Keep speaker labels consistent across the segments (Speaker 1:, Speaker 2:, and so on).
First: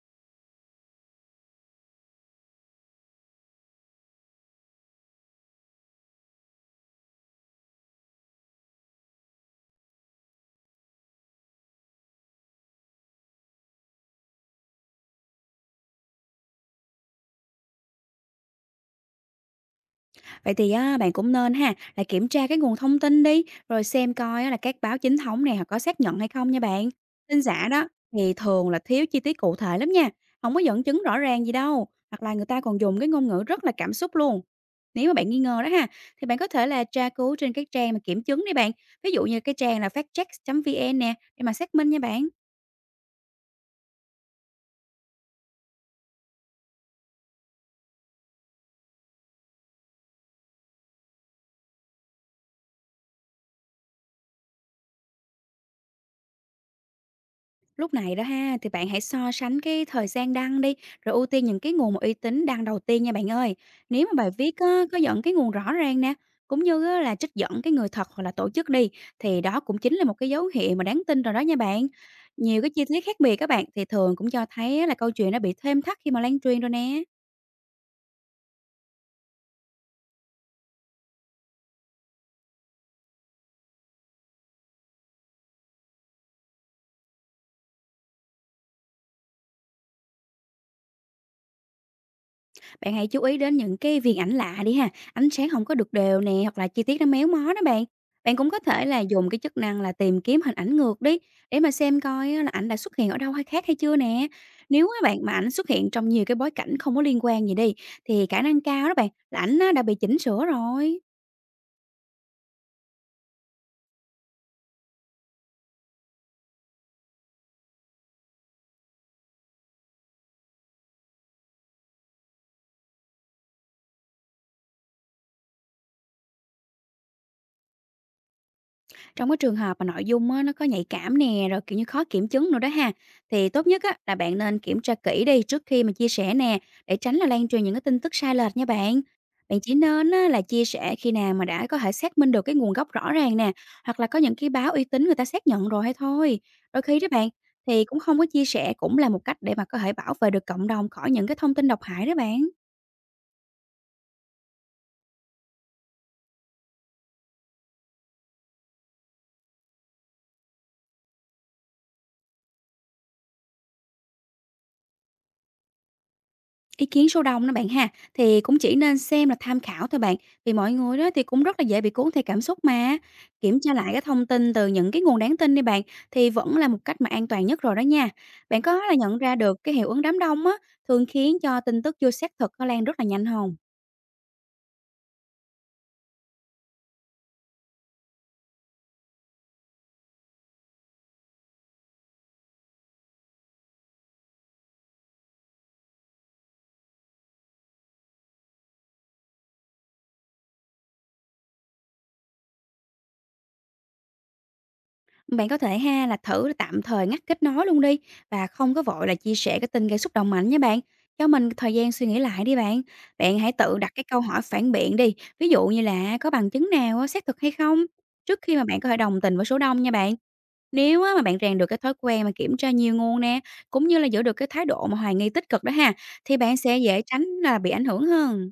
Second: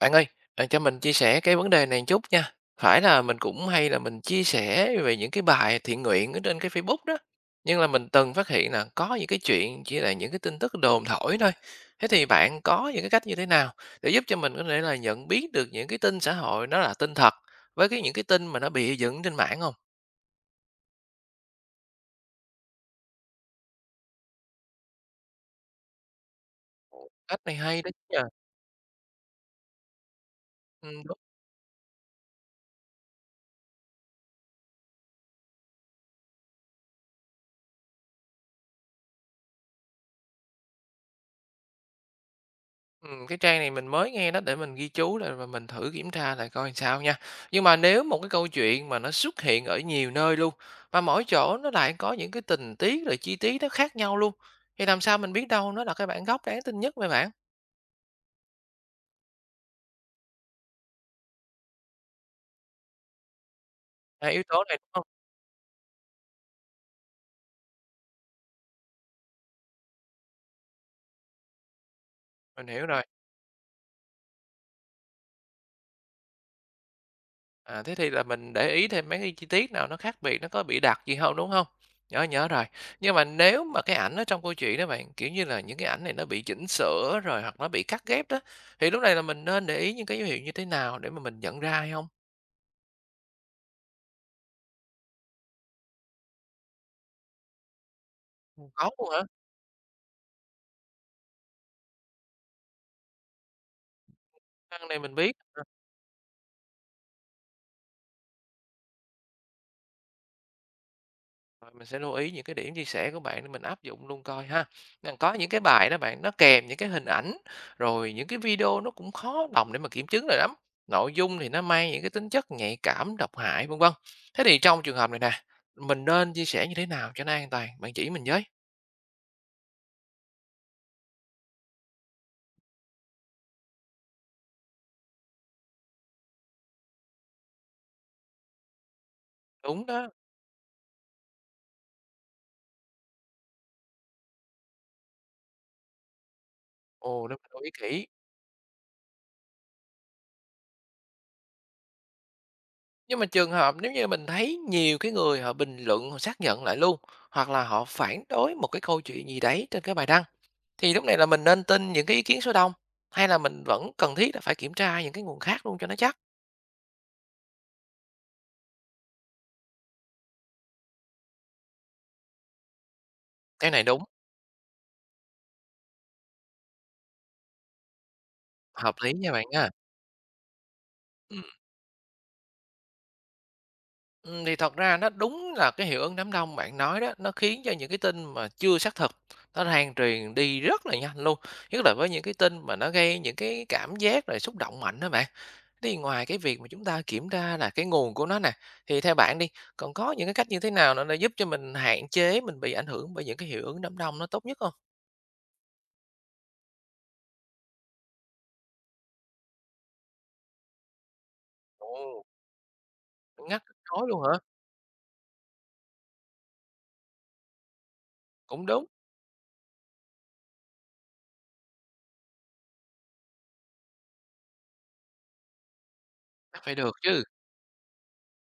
Speaker 1: Bạn ơi, bạn cho mình chia sẻ cái vấn đề này chút nha. Phải là mình cũng hay là mình chia sẻ về những cái bài thiện nguyện ở trên cái Facebook đó. Nhưng là mình từng phát hiện là có những cái chuyện chỉ là những cái tin tức đồn thổi thôi. Thế thì bạn có những cái cách như thế nào để giúp cho mình có thể là nhận biết được những cái tin xã hội nó là tin thật với cái những cái tin mà nó bị dựng trên mạng không?
Speaker 2: Vậy thì á, bạn cũng nên ha là kiểm tra cái nguồn thông tin đi, rồi xem coi á là các báo chính thống này họ có xác nhận hay không nha bạn.
Speaker 1: Cách
Speaker 2: Tin
Speaker 1: này
Speaker 2: giả
Speaker 1: hay
Speaker 2: đó
Speaker 1: đó chứ nhờ.
Speaker 2: thì thường là thiếu chi tiết cụ thể lắm nha, không có dẫn
Speaker 1: Ừ,
Speaker 2: chứng rõ
Speaker 1: đúng.
Speaker 2: ràng gì đâu, hoặc là người ta còn dùng cái ngôn ngữ rất là cảm xúc luôn. Nếu mà bạn nghi ngờ đó ha, thì bạn có thể là tra cứu trên các trang mà kiểm chứng đi bạn. Ví dụ như cái trang là factcheck.vn nè, để mà xác minh nha bạn.
Speaker 1: Cái trang này mình mới nghe đó để mình ghi chú lại và mình thử kiểm tra lại coi sao nha. Nhưng mà nếu một cái câu chuyện mà nó xuất hiện ở nhiều nơi luôn, mà mỗi chỗ nó lại có những cái tình tiết rồi chi tiết nó khác nhau luôn, thì làm sao mình biết đâu nó là cái bản gốc đáng tin nhất vậy bạn?
Speaker 2: Lúc này đó ha, thì bạn hãy so sánh cái thời gian đăng đi, rồi ưu tiên những cái nguồn mà uy tín đăng đầu tiên nha bạn ơi. Nếu mà
Speaker 1: Là
Speaker 2: bài
Speaker 1: yếu
Speaker 2: viết
Speaker 1: tố này,
Speaker 2: á,
Speaker 1: đúng
Speaker 2: có
Speaker 1: hông?
Speaker 2: dẫn cái nguồn rõ ràng nè, cũng như á, là trích dẫn cái người thật hoặc là tổ chức đi, thì đó cũng chính là một cái dấu hiệu mà đáng tin rồi đó nha bạn. Nhiều
Speaker 1: Mình
Speaker 2: cái chi
Speaker 1: hiểu rồi.
Speaker 2: tiết khác biệt các bạn thì thường cũng cho thấy á, là câu chuyện đã bị thêm thắt khi mà lan truyền rồi nè.
Speaker 1: À, thế thì là mình để ý thêm mấy cái chi tiết nào nó khác biệt, nó có bị đặc gì không, đúng không? Nhớ nhớ rồi. Nhưng mà nếu mà cái ảnh ở trong câu chuyện đó bạn, kiểu như là, những cái ảnh này nó bị chỉnh sửa rồi hoặc nó bị cắt ghép đó, thì lúc này là mình nên để ý những cái dấu hiệu như thế nào để mà mình nhận ra hay không?
Speaker 2: Bạn hãy chú ý đến những cái viền ảnh lạ đi ha, ánh sáng không có được đều nè, hoặc là chi tiết nó méo mó đó bạn. Bạn cũng có thể
Speaker 1: Có
Speaker 2: là
Speaker 1: luôn hả?
Speaker 2: dùng cái chức năng là tìm kiếm hình ảnh ngược đi, để mà xem coi á là ảnh đã xuất hiện ở đâu hay khác hay chưa nè.
Speaker 1: Cái
Speaker 2: Nếu á
Speaker 1: này mình
Speaker 2: bạn mà
Speaker 1: biết.
Speaker 2: ảnh xuất hiện trong nhiều cái bối cảnh không có liên quan gì đi, thì khả năng cao đó bạn là ảnh á đã bị chỉnh sửa rồi.
Speaker 1: Rồi mình sẽ lưu ý những cái điểm chia sẻ của bạn để mình áp dụng luôn coi ha. Nên có những cái bài đó bạn nó kèm những cái hình ảnh rồi những cái video nó cũng khó lòng để mà kiểm chứng rồi lắm. Nội dung thì nó mang những cái tính chất nhạy cảm, độc hại vân vân. Thế thì trong trường hợp này nè, mình nên chia sẻ như thế nào cho nó an toàn? Bạn chỉ mình với.
Speaker 2: Trong cái trường hợp mà nội dung á, nó có nhạy cảm nè, rồi, kiểu như, khó kiểm chứng nữa đó ha, thì tốt nhất á, là bạn nên kiểm tra kỹ đi trước khi mà chia sẻ nè, để tránh là lan truyền những cái tin tức sai lệch nha bạn. Bạn chỉ
Speaker 1: Đúng
Speaker 2: nên
Speaker 1: đó.
Speaker 2: á, là chia sẻ khi nào mà đã có thể xác minh được cái nguồn gốc rõ ràng nè, hoặc là có những cái báo uy tín người ta xác nhận rồi hay thôi. Đôi khi đó bạn,
Speaker 1: Ồ, để mình lưu ý
Speaker 2: thì cũng
Speaker 1: kỹ.
Speaker 2: không có chia sẻ cũng là một cách để mà có thể bảo vệ được cộng đồng khỏi những cái thông tin độc hại đó bạn.
Speaker 1: Nhưng mà trường hợp nếu như mình thấy nhiều cái người họ bình luận, họ xác nhận lại luôn hoặc là họ phản đối một cái câu chuyện gì đấy trên cái bài đăng. Thì lúc này là mình nên tin những cái ý kiến số đông, hay là mình vẫn cần thiết là phải kiểm tra những cái nguồn khác luôn cho nó chắc?
Speaker 2: Ý kiến số đông đó bạn ha, thì cũng chỉ nên xem là tham khảo thôi bạn, vì mọi người đó thì cũng rất là dễ bị cuốn theo cảm xúc mà. Kiểm
Speaker 1: Cái
Speaker 2: tra
Speaker 1: này
Speaker 2: lại cái
Speaker 1: đúng,
Speaker 2: thông tin từ những cái nguồn đáng tin đi bạn, thì vẫn là một cách mà an toàn nhất rồi đó nha. Bạn có là
Speaker 1: hợp lý
Speaker 2: nhận
Speaker 1: nha
Speaker 2: ra
Speaker 1: bạn
Speaker 2: được
Speaker 1: nha.
Speaker 2: cái hiệu ứng đám đông á, thường khiến
Speaker 1: Ừm,
Speaker 2: cho tin tức chưa xác thực nó lan rất là nhanh không?
Speaker 1: ừm, thì thật ra nó đúng là cái hiệu ứng đám đông bạn nói đó, nó khiến cho những cái tin mà chưa xác thực nó lan truyền đi rất là nhanh luôn, nhất là với những cái tin mà nó gây những cái cảm giác rồi xúc động mạnh đó bạn. Thế thì ngoài cái việc mà chúng ta kiểm tra là cái nguồn của nó nè, thì theo bạn đi, còn có những cái cách như thế nào nữa để giúp cho mình hạn chế mình bị ảnh hưởng bởi những cái hiệu ứng đám đông nó tốt nhất không?
Speaker 2: Bạn có thể ha là thử tạm thời ngắt kết nối luôn đi, và không có vội là chia sẻ cái tin gây xúc động mạnh nha bạn. Cho mình thời gian suy nghĩ
Speaker 1: Ồ.
Speaker 2: lại đi bạn. Bạn hãy
Speaker 1: Ngắt kết
Speaker 2: tự đặt cái
Speaker 1: nối
Speaker 2: câu
Speaker 1: luôn hả?
Speaker 2: hỏi phản biện đi. Ví dụ như là có bằng chứng nào á, xác thực hay không? Trước khi mà
Speaker 1: Cũng
Speaker 2: bạn
Speaker 1: đúng,
Speaker 2: có thể đồng tình với số đông nha bạn. Nếu á, mà bạn rèn được cái thói quen mà kiểm tra nhiều nguồn nè, cũng như là giữ được cái thái độ mà hoài nghi tích cực đó ha, thì bạn
Speaker 1: chắc phải
Speaker 2: sẽ
Speaker 1: được
Speaker 2: dễ tránh
Speaker 1: chứ.
Speaker 2: là bị ảnh hưởng hơn.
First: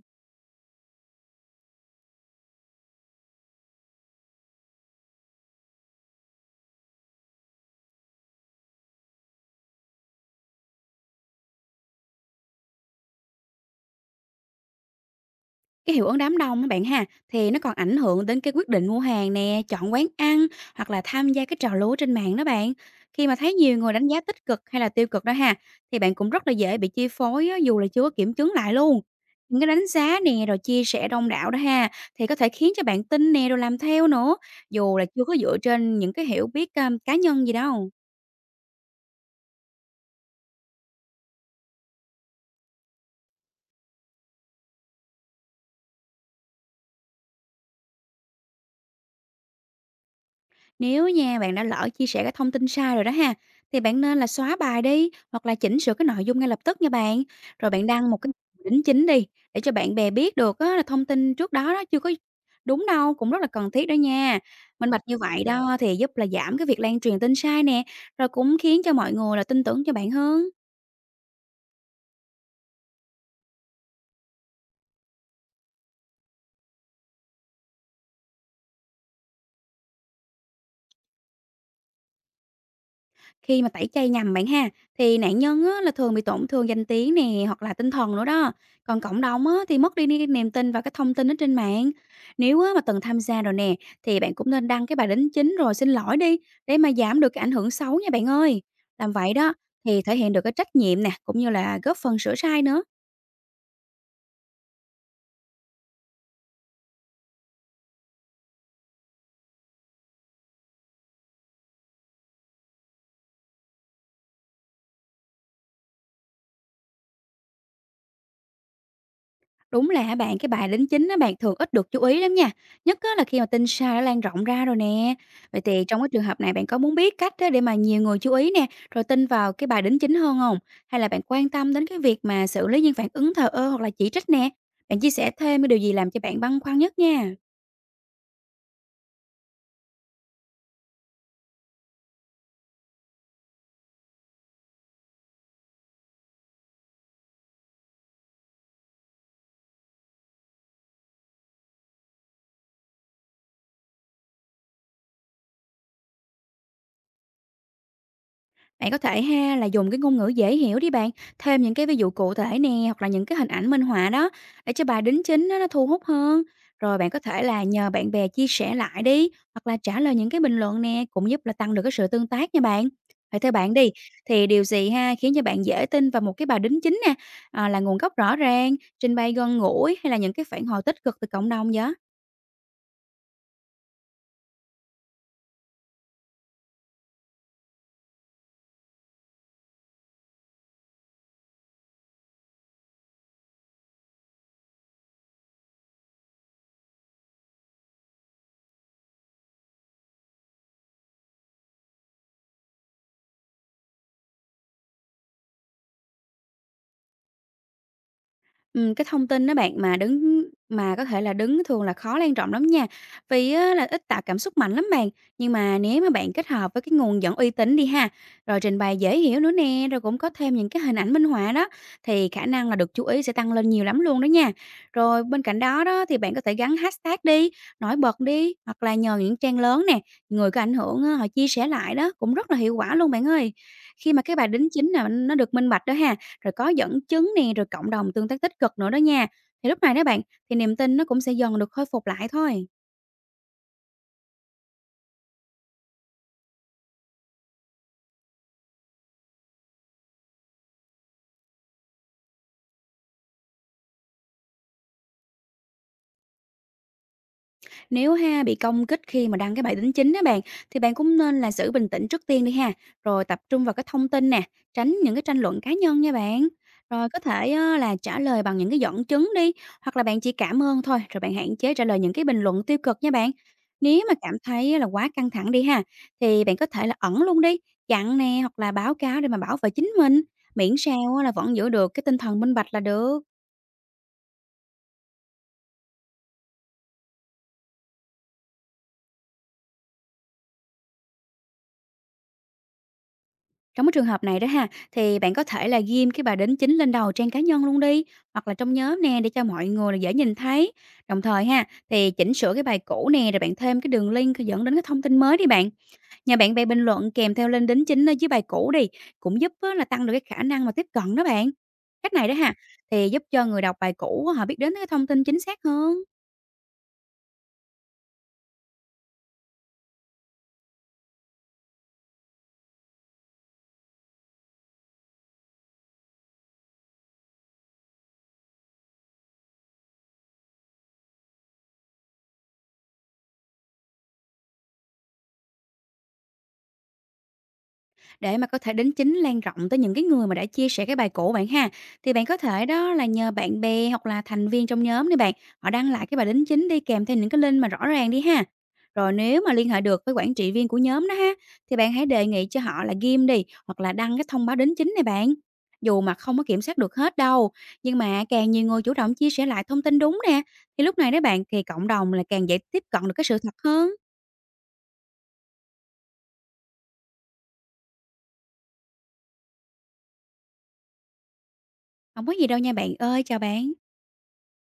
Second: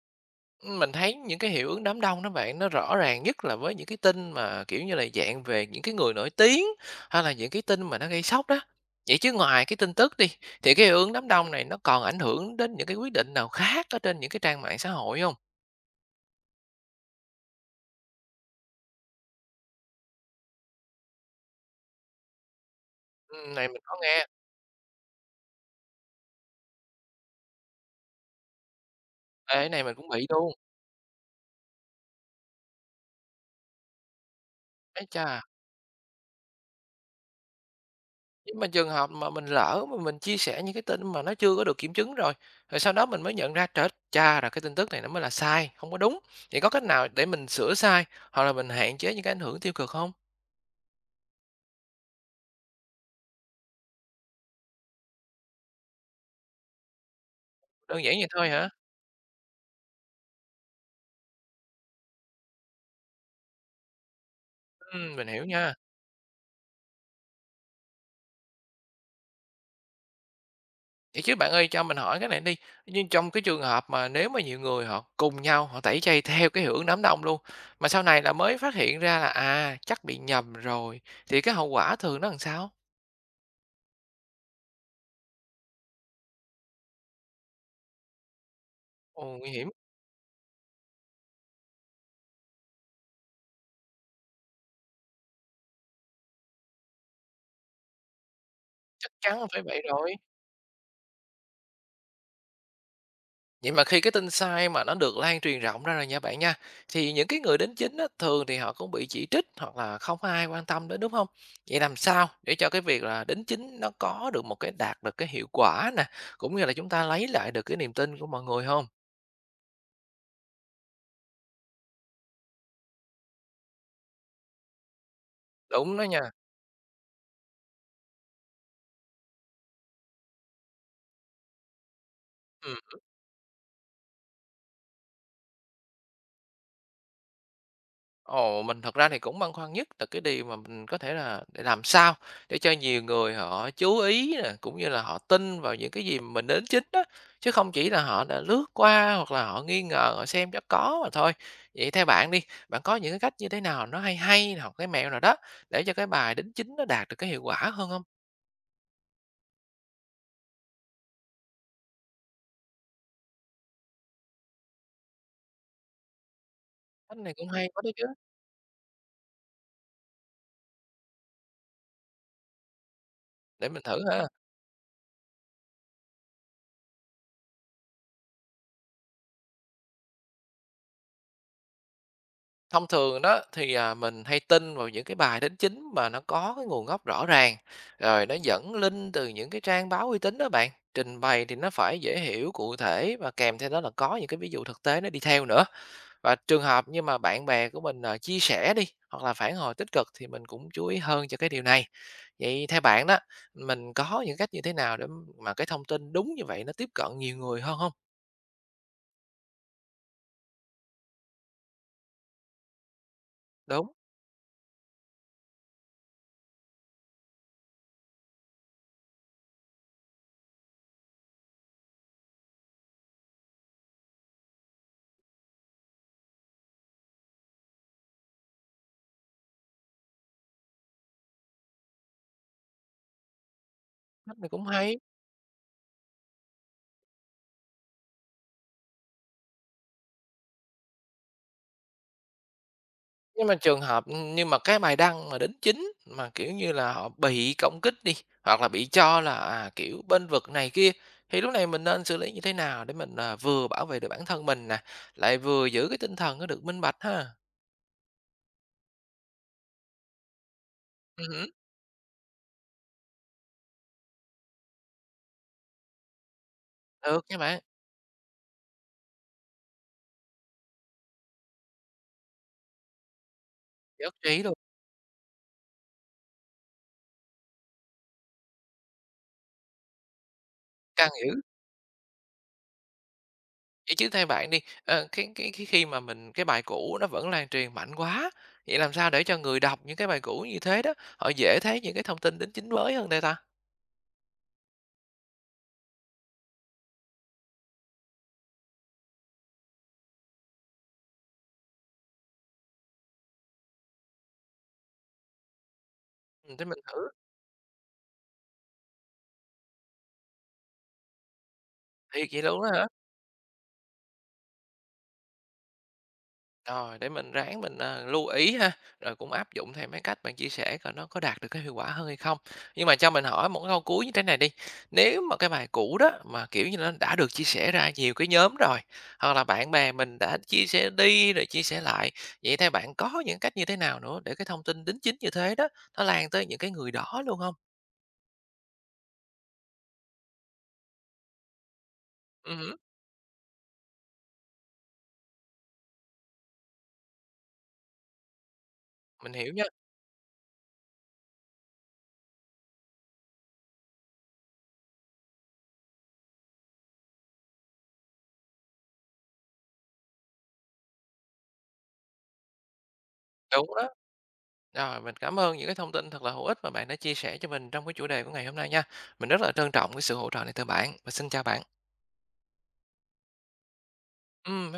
Speaker 1: Mình thấy những cái hiệu ứng đám đông đó bạn, nó rõ ràng nhất là với những cái tin mà, kiểu như là, dạng về những cái người nổi tiếng, hay là những cái tin mà nó gây sốc đó. Vậy chứ ngoài cái tin tức đi, thì cái hiệu ứng đám đông này nó còn ảnh hưởng đến những cái quyết định nào khác ở trên những cái trang mạng xã hội không?
Speaker 2: Cái hiệu ứng đám đông các bạn ha, thì nó còn ảnh hưởng đến cái quyết định mua hàng nè, chọn quán ăn hoặc là tham gia cái trò lưu trên mạng đó bạn. Khi mà thấy
Speaker 1: Này
Speaker 2: nhiều
Speaker 1: mình
Speaker 2: người
Speaker 1: có
Speaker 2: đánh
Speaker 1: nghe,
Speaker 2: giá
Speaker 1: ê,
Speaker 2: tích cực hay là tiêu cực đó ha, thì bạn cũng rất là dễ bị chi phối á, dù là chưa có kiểm chứng lại luôn. Những cái
Speaker 1: cái này
Speaker 2: đánh
Speaker 1: mình cũng
Speaker 2: giá
Speaker 1: bị
Speaker 2: nè
Speaker 1: luôn,
Speaker 2: rồi chia sẻ đông đảo đó ha, thì có thể khiến cho bạn tin nè rồi làm theo nữa, dù là
Speaker 1: ái
Speaker 2: chưa có
Speaker 1: cha.
Speaker 2: dựa trên những cái hiểu biết cá nhân gì đâu.
Speaker 1: Nhưng mà trường hợp mà mình lỡ mà mình chia sẻ những cái tin mà nó chưa có được kiểm chứng rồi, rồi sau đó mình mới nhận ra "Trời đất, cha! Là cái tin tức này nó mới là sai, không có đúng." Vậy có cách nào để mình sửa sai hoặc là mình hạn chế những cái ảnh hưởng tiêu cực không?
Speaker 2: Nếu nha bạn đã lỡ chia sẻ cái thông tin sai rồi đó ha, thì bạn nên là xóa bài đi hoặc là chỉnh sửa cái nội dung ngay lập tức nha bạn. Rồi bạn
Speaker 1: Đơn
Speaker 2: đăng
Speaker 1: giản
Speaker 2: một
Speaker 1: vậy
Speaker 2: cái
Speaker 1: thôi hả?
Speaker 2: đính chính đi, để cho bạn bè biết được á, là thông tin trước đó đó chưa có đúng đâu, cũng rất là cần thiết đó nha. Minh bạch như
Speaker 1: Mình
Speaker 2: vậy
Speaker 1: hiểu nha.
Speaker 2: đó thì giúp là giảm cái việc lan truyền tin sai nè, rồi cũng khiến cho mọi người là tin tưởng cho bạn hơn.
Speaker 1: Vậy chứ bạn ơi, cho mình hỏi cái này đi, nhưng trong cái trường hợp mà nếu mà nhiều người họ cùng nhau họ tẩy chay theo cái hiệu ứng đám đông luôn, mà sau này là mới phát hiện ra là, à, chắc bị nhầm rồi, thì cái hậu quả thường nó làm sao?
Speaker 2: Khi mà tẩy chay nhầm bạn ha, thì nạn nhân á, là thường bị tổn thương danh tiếng nè hoặc là tinh thần nữa đó. Còn cộng
Speaker 1: Ồ,
Speaker 2: đồng
Speaker 1: nguy
Speaker 2: á,
Speaker 1: hiểm,
Speaker 2: thì mất đi niềm tin vào cái thông tin ở trên mạng. Nếu á, mà từng tham gia rồi nè, thì bạn cũng nên đăng cái bài đính chính rồi xin lỗi đi, để mà giảm được cái ảnh hưởng xấu nha bạn ơi.
Speaker 1: chắc
Speaker 2: Làm vậy
Speaker 1: chắn là
Speaker 2: đó
Speaker 1: phải vậy
Speaker 2: thì
Speaker 1: rồi.
Speaker 2: thể hiện được cái trách nhiệm nè, cũng như là góp phần sửa sai nữa.
Speaker 1: Vậy mà khi cái tin sai mà nó được lan truyền rộng ra rồi nha bạn nha, thì những cái người đến chính á, thường thì họ cũng bị chỉ trích hoặc là không có ai quan tâm đến đúng không? Vậy làm sao để cho cái việc là đính chính nó có được một cái đạt được cái hiệu quả nè, cũng như là chúng ta lấy lại được cái niềm tin của mọi người không?
Speaker 2: Đúng là á bạn, cái bài đính chính á bạn thường ít được chú ý lắm nha, nhất á là khi mà tin sai đã lan rộng ra rồi nè. Vậy thì
Speaker 1: Đúng
Speaker 2: trong
Speaker 1: đó
Speaker 2: cái trường
Speaker 1: nha.
Speaker 2: hợp này bạn có muốn biết cách á để mà nhiều người chú ý nè, rồi tin vào cái bài đính chính hơn hông? Hay là bạn quan tâm đến cái việc mà xử
Speaker 1: Ừ.
Speaker 2: lý những phản ứng thờ ơ hoặc là chỉ trích nè? Bạn chia sẻ thêm cái điều gì làm cho bạn băn khoăn nhất nha.
Speaker 1: Ồ, mình thật ra thì cũng băn khoăn nhất là cái điều mà mình có thể là để làm sao để cho nhiều người họ chú ý nè, cũng như là họ tin vào những cái gì mà mình đính chính đó chứ không chỉ là họ đã lướt qua hoặc là họ nghi ngờ, họ xem cho có mà thôi. Vậy theo bạn đi, bạn có những cái cách như thế nào nó hay hay hoặc cái mẹo nào đó để cho cái bài đính chính nó đạt được cái hiệu quả hơn không?
Speaker 2: Bạn có thể ha là dùng cái ngôn ngữ dễ hiểu đi bạn, thêm những cái ví dụ cụ thể nè hoặc là những cái hình ảnh minh họa đó, để cho bài đính chính á, nó thu hút hơn. Rồi bạn có
Speaker 1: Cách này
Speaker 2: thể
Speaker 1: cũng
Speaker 2: là
Speaker 1: hay quá
Speaker 2: nhờ
Speaker 1: đó chứ,
Speaker 2: bạn bè chia sẻ lại đi, hoặc là trả lời những cái bình luận nè cũng giúp là tăng được cái sự tương tác nha bạn. Vậy theo
Speaker 1: để
Speaker 2: bạn
Speaker 1: mình
Speaker 2: đi,
Speaker 1: thử ha.
Speaker 2: thì điều gì ha khiến cho bạn dễ tin vào một cái bài đính chính nè, à, là nguồn gốc rõ ràng, trình bày gần gũi hay là những cái phản hồi tích cực từ cộng đồng vậy?
Speaker 1: Thông thường đó thì, à, mình hay tin vào những cái bài đính chính mà nó có cái nguồn gốc rõ ràng, rồi nó dẫn link từ những cái trang báo uy tín đó bạn, trình bày thì nó phải dễ hiểu, cụ thể và kèm theo đó là có những cái ví dụ thực tế nó đi theo nữa. Và trường hợp như mà bạn bè của mình, ờ, chia sẻ đi, hoặc là phản hồi tích cực thì mình cũng chú ý hơn cho cái điều này. Vậy theo bạn đó, mình có những cách như thế nào để mà cái thông tin đúng như vậy nó tiếp cận nhiều người hơn không?
Speaker 2: Cái thông tin đó bạn mà đứng mà có thể là đứng thường là khó lan rộng lắm nha, vì á là
Speaker 1: Đúng,
Speaker 2: ít tạo cảm xúc mạnh lắm bạn. Nhưng mà nếu mà bạn kết hợp với cái nguồn dẫn uy tín đi ha, rồi trình bày dễ hiểu nữa nè, rồi cũng có thêm những cái hình ảnh minh họa đó, thì khả năng là được chú ý sẽ tăng lên nhiều lắm luôn đó nha. Rồi bên cạnh đó đó thì bạn có thể gắn hashtag đi, nổi bật đi, hoặc là nhờ những trang lớn nè, người có ảnh hưởng á, họ chia sẻ lại đó, cũng rất là hiệu quả luôn bạn ơi. Khi mà cái
Speaker 1: cách
Speaker 2: bài
Speaker 1: này cũng
Speaker 2: đính chính
Speaker 1: hay.
Speaker 2: là nó được minh bạch đó ha, rồi có dẫn chứng nè, rồi cộng đồng tương tác tích cực nữa đó nha. Thì lúc này đó bạn, thì niềm tin nó cũng sẽ dần được khôi phục lại thôi.
Speaker 1: Nhưng mà trường hợp nhưng mà cái bài đăng mà đính chính mà, kiểu như là, họ bị công kích đi, hoặc là bị cho là, à, kiểu, bênh vực này kia, thì lúc này mình nên xử lý như thế nào để mình, à, vừa bảo vệ được bản thân mình nè, lại vừa giữ cái tinh thần nó được minh bạch ha?
Speaker 2: Nếu ha bị công kích khi mà đăng cái bài đính chính đó bạn, thì bạn cũng nên
Speaker 1: Hứm,
Speaker 2: là giữ bình tĩnh trước tiên đi ha, rồi tập trung vào cái thông tin nè, tránh những cái tranh luận cá nhân nha bạn. Rồi có
Speaker 1: được các
Speaker 2: thể
Speaker 1: bạn,
Speaker 2: á, là trả lời bằng những cái dẫn chứng đi, hoặc là bạn chỉ cảm ơn thôi, rồi bạn hạn chế trả lời những cái bình luận tiêu cực nha bạn. Nếu mà
Speaker 1: nhất
Speaker 2: cảm
Speaker 1: trí luôn,
Speaker 2: thấy là quá căng thẳng đi ha, thì bạn có thể là ẩn luôn đi, chặn nè, hoặc là báo cáo để mà bảo vệ chính mình, miễn
Speaker 1: càng
Speaker 2: sao á, là
Speaker 1: hiểu.
Speaker 2: vẫn giữ được cái tinh thần minh bạch là được.
Speaker 1: Vậy chứ thay bạn đi, ờ, cái khi mà mình cái bài cũ nó vẫn lan truyền mạnh quá, vậy làm sao để cho người đọc những cái bài cũ như thế đó, họ dễ thấy những cái thông tin đính chính mới hơn đây ta?
Speaker 2: Trong cái trường hợp này đó ha, thì bạn có thể là ghim cái bài đính chính lên đầu trang cá nhân luôn đi, hoặc là trong nhóm nè để cho mọi người là dễ nhìn thấy. Đồng thời ha, thì chỉnh sửa cái bài cũ nè rồi bạn thêm cái đường link dẫn đến cái thông tin mới đi bạn. Nhà bạn bè
Speaker 1: Để
Speaker 2: bình
Speaker 1: mình thử,
Speaker 2: luận kèm theo link đính chính ở dưới bài cũ đi, cũng giúp á, là tăng được cái khả năng mà tiếp cận đó bạn. Cách này
Speaker 1: thiệt
Speaker 2: đó
Speaker 1: vậy
Speaker 2: ha,
Speaker 1: luôn á hả?
Speaker 2: thì giúp cho người đọc bài cũ họ biết đến cái thông tin chính xác hơn.
Speaker 1: Rồi, để mình ráng mình, ờ, lưu ý ha, rồi cũng áp dụng theo mấy cách bạn chia sẻ coi nó có đạt được cái hiệu quả hơn hay không. Nhưng mà cho mình hỏi một câu cuối như thế này đi, nếu mà cái bài cũ đó mà, kiểu như, nó đã được chia sẻ ra nhiều cái nhóm rồi, hoặc là bạn bè mình đã chia sẻ đi rồi chia sẻ lại, vậy theo bạn có những cách như thế nào nữa để cái thông tin đính chính như thế đó, nó lan tới những cái người đó luôn không?
Speaker 2: Để mà có thể đính chính lan rộng tới những cái người mà đã chia sẻ cái bài cũ bạn ha, thì bạn có thể
Speaker 1: Ừm,
Speaker 2: đó là nhờ bạn bè hoặc là thành viên trong nhóm đi bạn, họ đăng lại cái bài đính chính đi kèm theo những cái link mà rõ ràng đi ha. Rồi
Speaker 1: mình
Speaker 2: nếu mà
Speaker 1: hiểu nha,
Speaker 2: liên hệ được với quản trị viên của nhóm đó ha, thì bạn hãy đề nghị cho họ là ghim đi hoặc là đăng cái thông báo đính chính này bạn. Dù mà không có kiểm soát được hết đâu, nhưng mà càng nhiều người chủ động chia sẻ lại thông tin đúng nè, thì lúc này đó bạn thì cộng đồng là càng dễ tiếp cận được cái sự thật
Speaker 1: đúng đó.
Speaker 2: hơn.
Speaker 1: Rồi, mình cảm ơn những cái thông tin thật là hữu ích mà bạn đã chia sẻ cho mình trong cái chủ đề của ngày hôm nay nha. Mình rất là trân trọng cái sự hỗ trợ này từ bạn và xin chào bạn.
Speaker 2: Không có gì đâu nha bạn ơi, chào bạn.
Speaker 1: Ừm,